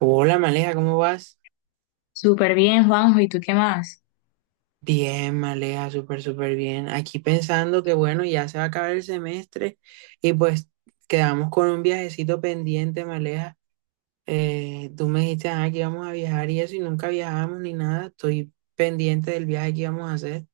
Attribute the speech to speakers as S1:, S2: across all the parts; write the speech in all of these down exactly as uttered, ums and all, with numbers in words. S1: Hola, Maleja, ¿cómo vas?
S2: Súper bien, Juanjo, ¿y tú qué más?
S1: Bien, Maleja, súper, súper bien. Aquí pensando que bueno, ya se va a acabar el semestre y pues quedamos con un viajecito pendiente, Maleja. Eh, tú me dijiste, ah, que íbamos a viajar y eso y nunca viajamos ni nada. Estoy pendiente del viaje que íbamos a hacer.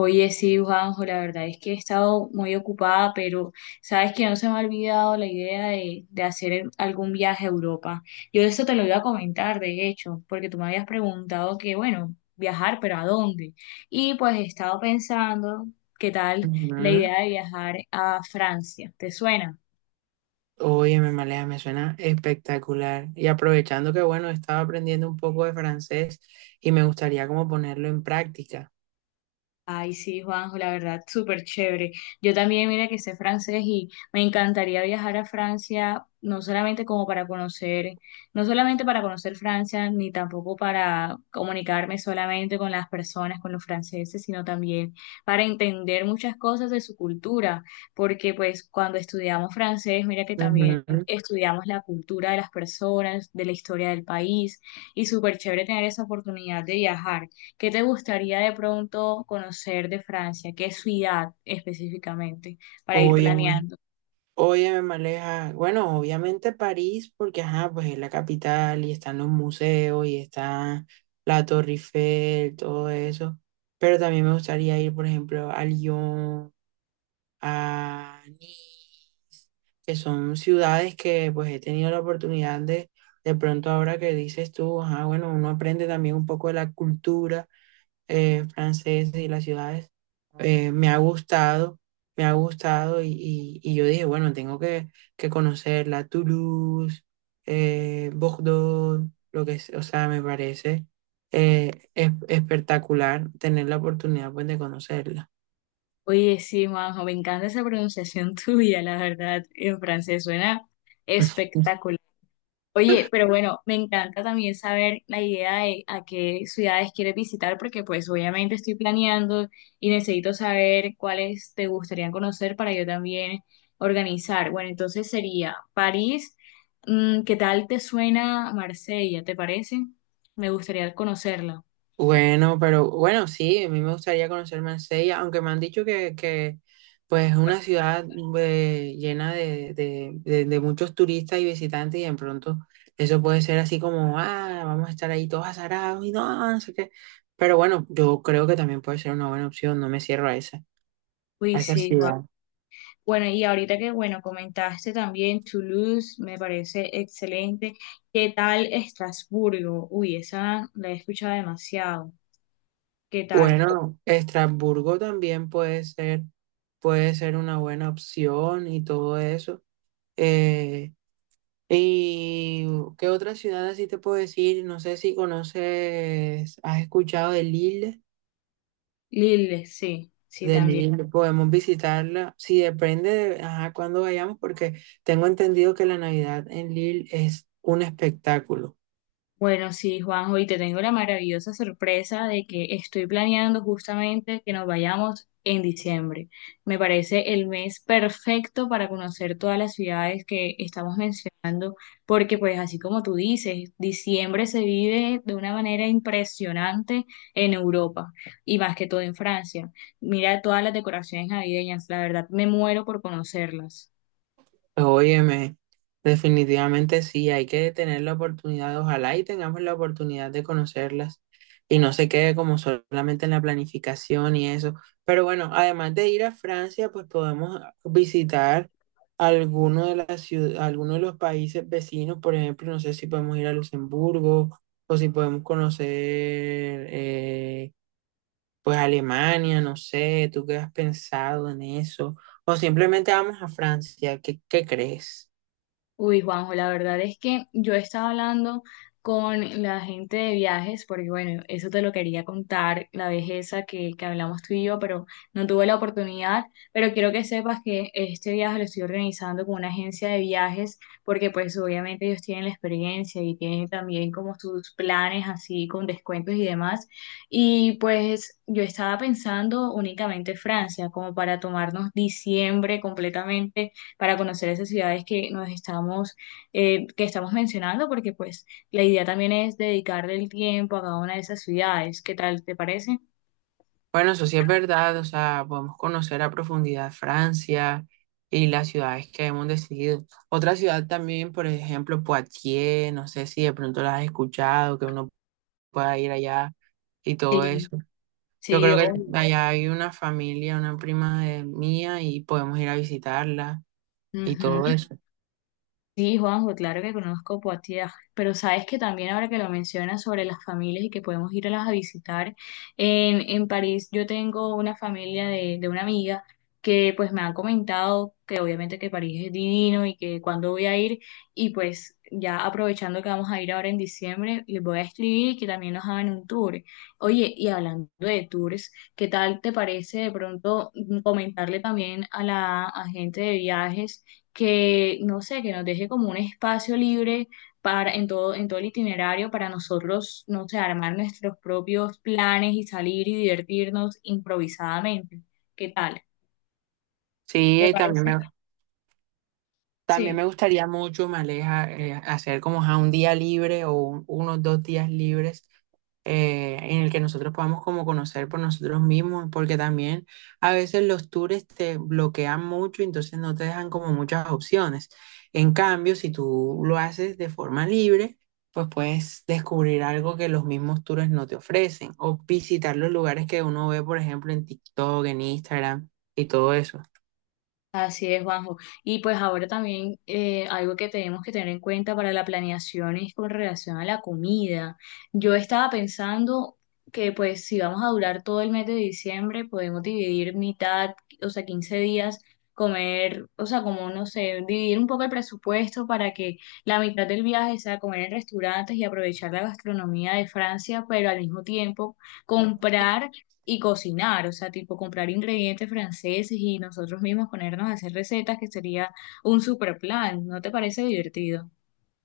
S2: Oye, sí, Juanjo, la verdad es que he estado muy ocupada, pero sabes que no se me ha olvidado la idea de, de hacer algún viaje a Europa. Yo eso te lo iba a comentar, de hecho, porque tú me habías preguntado que, bueno, viajar, pero ¿a dónde? Y pues he estado pensando, ¿qué tal la
S1: Ujú.
S2: idea de viajar a Francia? ¿Te suena?
S1: Óyeme, Maleja, me suena espectacular. Y aprovechando que bueno, estaba aprendiendo un poco de francés y me gustaría como ponerlo en práctica.
S2: Ay, sí, Juanjo, la verdad, súper chévere. Yo también, mira que sé francés y me encantaría viajar a Francia, no solamente como para conocer, no solamente para conocer Francia, ni tampoco para comunicarme solamente con las personas, con los franceses, sino también para entender muchas cosas de su cultura, porque pues cuando estudiamos francés, mira que también estudiamos la cultura de las personas, de la historia del país, y súper chévere tener esa oportunidad de viajar. ¿Qué te gustaría de pronto conocer de Francia? ¿Qué ciudad específicamente para ir
S1: Oye,
S2: planeando?
S1: Oye, Maleja, bueno, obviamente París, porque ajá, pues es la capital y están los museos y está la Torre Eiffel, todo eso. Pero también me gustaría ir, por ejemplo, a Lyon, a Nice, que son ciudades que pues he tenido la oportunidad de, de pronto ahora que dices tú, ajá, bueno, uno aprende también un poco de la cultura eh, franceses y las ciudades, eh, me ha gustado, me ha gustado y, y- y yo dije, bueno, tengo que, que conocer la Toulouse, eh, Bordeaux, lo que es, o sea, me parece eh, es- espectacular tener la oportunidad pues, de conocerla.
S2: Oye, sí, Majo, me encanta esa pronunciación tuya, la verdad, en francés suena espectacular. Oye, pero bueno, me encanta también saber la idea de a qué ciudades quieres visitar, porque pues obviamente estoy planeando y necesito saber cuáles te gustaría conocer para yo también organizar. Bueno, entonces sería París. Mm, ¿qué tal te suena Marsella? ¿Te parece? Me gustaría conocerla.
S1: Bueno, pero bueno, sí, a mí me gustaría conocer Marsella, aunque me han dicho que, que pues es una ciudad eh, llena de, de- de- de muchos turistas y visitantes y de pronto eso puede ser así como, ah, vamos a estar ahí todos azarados y no, no sé qué. Pero bueno, yo creo que también puede ser una buena opción, no me cierro a esa, a
S2: Uy,
S1: esa
S2: sí, Juan.
S1: ciudad.
S2: Bueno, y ahorita que, bueno, comentaste también Toulouse, me parece excelente. ¿Qué tal Estrasburgo? Uy, esa la he escuchado demasiado. ¿Qué tal?
S1: Bueno, Estrasburgo también puede ser, puede ser una buena opción y todo eso. Eh, ¿Y qué otra ciudad así te puedo decir? No sé si conoces, has escuchado de Lille.
S2: Lil, sí, sí,
S1: De
S2: también.
S1: Lille podemos visitarla. Sí, depende de ajá, cuándo vayamos, porque tengo entendido que la Navidad en Lille es un espectáculo.
S2: Bueno, sí, Juanjo, y te tengo la maravillosa sorpresa de que estoy planeando justamente que nos vayamos en diciembre. Me parece el mes perfecto para conocer todas las ciudades que estamos mencionando, porque pues así como tú dices, diciembre se vive de una manera impresionante en Europa y más que todo en Francia. Mira todas las decoraciones navideñas, la verdad me muero por conocerlas.
S1: Pues, óyeme, definitivamente sí, hay que tener la oportunidad, ojalá y tengamos la oportunidad de conocerlas y no se quede como solamente en la planificación y eso. Pero bueno, además de ir a Francia, pues podemos visitar alguno de las ciu- alguno de los países vecinos, por ejemplo, no sé si podemos ir a Luxemburgo o si podemos conocer eh, pues Alemania, no sé, ¿tú qué has pensado en eso? O simplemente vamos a Francia, ¿qué, ¿qué crees?
S2: Uy, Juanjo, la verdad es que yo estaba hablando con la gente de viajes, porque bueno, eso te lo quería contar, la vez esa que, que hablamos tú y yo, pero no tuve la oportunidad, pero quiero que sepas que este viaje lo estoy organizando con una agencia de viajes, porque pues obviamente ellos tienen la experiencia y tienen también como sus planes así con descuentos y demás, y pues yo estaba pensando únicamente Francia, como para tomarnos diciembre completamente para conocer esas ciudades que nos estamos, eh, que estamos mencionando, porque pues la idea también es dedicarle el tiempo a cada una de esas ciudades. ¿Qué tal te parece?
S1: Bueno, eso sí es verdad, o sea, podemos conocer a profundidad Francia y las ciudades que hemos decidido. Otra ciudad también, por ejemplo, Poitiers, no sé si de pronto las has escuchado, que uno pueda ir allá y todo
S2: Sí,
S1: eso. Yo
S2: sí,
S1: creo que
S2: obvio.
S1: allá hay una familia, una prima de mía y podemos ir a visitarla y
S2: Ujú.
S1: todo eso.
S2: Sí, Juanjo, claro que conozco Poitiers, pero sabes que también ahora que lo mencionas sobre las familias y que podemos ir a las a visitar, en, en París yo tengo una familia de, de una amiga que pues me han comentado que obviamente que París es divino y que cuando voy a ir y pues ya aprovechando que vamos a ir ahora en diciembre, les voy a escribir y que también nos hagan un tour. Oye, y hablando de tours, ¿qué tal te parece de pronto mm, comentarle también a la a gente de viajes? Que, no sé, que nos deje como un espacio libre para, en todo, en todo el itinerario para nosotros, no sé, armar nuestros propios planes y salir y divertirnos improvisadamente. ¿Qué tal?
S1: Sí,
S2: ¿Te
S1: y también
S2: parece?
S1: me, También
S2: Sí.
S1: me gustaría mucho, me aleja, eh, hacer como ajá, un día libre o un- unos dos días libres eh, en el que nosotros podamos como conocer por nosotros mismos, porque también a veces los tours te bloquean mucho, entonces no te dejan como muchas opciones. En cambio, si tú lo haces de forma libre, pues puedes descubrir algo que los mismos tours no te ofrecen o visitar los lugares que uno ve, por ejemplo, en TikTok, en Instagram y todo eso.
S2: Así es, Juanjo. Y pues ahora también eh, algo que tenemos que tener en cuenta para la planeación es con relación a la comida. Yo estaba pensando que pues si vamos a durar todo el mes de diciembre, podemos dividir mitad, o sea, quince días, comer, o sea, como no sé, dividir un poco el presupuesto para que la mitad del viaje sea comer en restaurantes y aprovechar la gastronomía de Francia, pero al mismo tiempo comprar y cocinar, o sea, tipo comprar ingredientes franceses y nosotros mismos ponernos a hacer recetas, que sería un super plan, ¿no te parece divertido?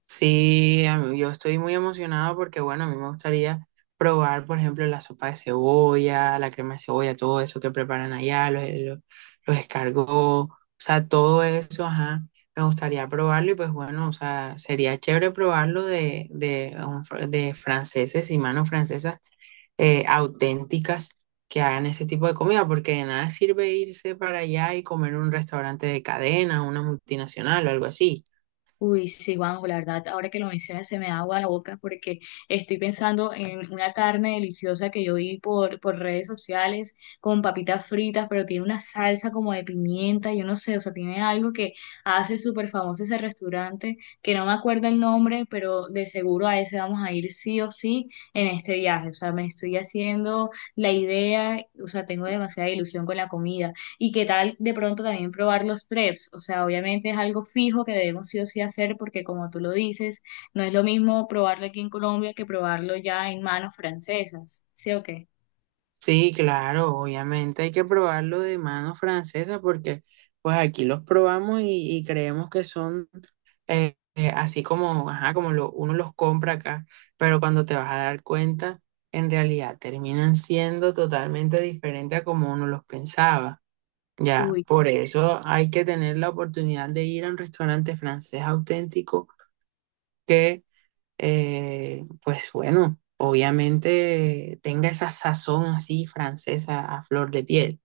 S1: Sí, a mí- yo estoy muy emocionado porque, bueno, a mí me gustaría probar, por ejemplo, la sopa de cebolla, la crema de cebolla, todo eso que preparan allá, los, los, los escargots, o sea, todo eso, ajá, me gustaría probarlo y pues bueno, o sea, sería chévere probarlo de, de, un fr- de franceses y manos francesas eh, auténticas que hagan ese tipo de comida, porque de nada sirve irse para allá y comer en un restaurante de cadena, una multinacional o algo así.
S2: Uy, sí, Juanjo, la verdad, ahora que lo mencionas se me da agua la boca porque estoy pensando en una carne deliciosa que yo vi por, por redes sociales con papitas fritas, pero tiene una salsa como de pimienta, yo no sé, o sea, tiene algo que hace súper famoso ese restaurante, que no me acuerdo el nombre, pero de seguro a ese vamos a ir sí o sí en este viaje, o sea, me estoy haciendo la idea, o sea, tengo demasiada ilusión con la comida. Y qué tal de pronto también probar los preps. O sea, obviamente es algo fijo que debemos sí o sí hacer porque como tú lo dices, no es lo mismo probarlo aquí en Colombia que probarlo ya en manos francesas. ¿Sí o qué?
S1: Sí, claro, obviamente hay que probarlo de mano francesa porque pues aquí los probamos y, y creemos que son eh, eh, así como, ajá, como lo- uno los compra acá, pero cuando te vas a dar cuenta, en realidad terminan siendo totalmente diferentes a como uno los pensaba. Ya,
S2: Uy,
S1: por eso hay que tener la oportunidad de ir a un restaurante francés auténtico que eh, pues bueno, obviamente tenga esa sazón así francesa a flor de piel.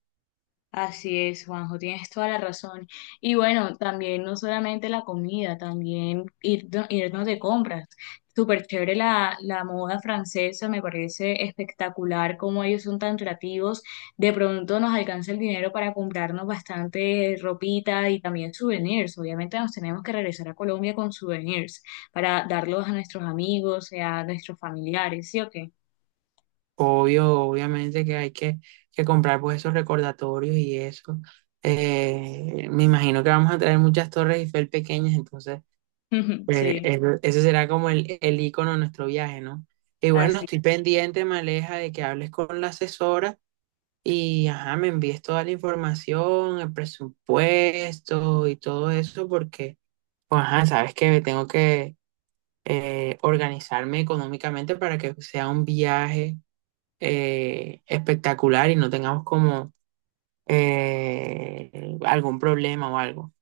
S2: así es, Juanjo, tienes toda la razón. Y bueno, también no solamente la comida, también ir- irnos de compras. Súper chévere la, la moda francesa, me parece espectacular cómo ellos son tan creativos. De pronto nos alcanza el dinero para comprarnos bastante ropita y también souvenirs. Obviamente nos tenemos que regresar a Colombia con souvenirs para darlos a nuestros amigos, eh, a nuestros familiares, ¿sí o qué?
S1: Obvio, obviamente que hay que, que comprar pues esos recordatorios y eso. Eh, me imagino que vamos a traer muchas torres Eiffel pequeñas, entonces eh,
S2: Sí,
S1: el- ese será como el, el icono de nuestro viaje, ¿no? Y bueno,
S2: así.
S1: estoy pendiente, Maleja, de que hables con la asesora y ajá, me envíes toda la información, el presupuesto y todo eso, porque pues, ajá, sabes que tengo que eh, organizarme económicamente para que sea un viaje eh, espectacular y no tengamos como eh, algún problema o algo.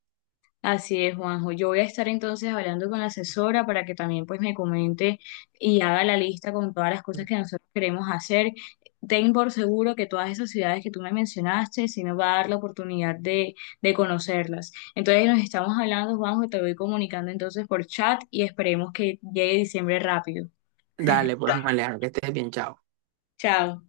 S2: Así es, Juanjo. Yo voy a estar entonces hablando con la asesora para que también pues me comente y haga la lista con todas las cosas que nosotros queremos hacer. Ten por seguro que todas esas ciudades que tú me mencionaste sí nos va a dar la oportunidad de, de conocerlas. Entonces nos estamos hablando, Juanjo, te voy comunicando entonces por chat y esperemos que llegue diciembre rápido.
S1: Dale, pues, Malejo, que estés bien, chao.
S2: Chao.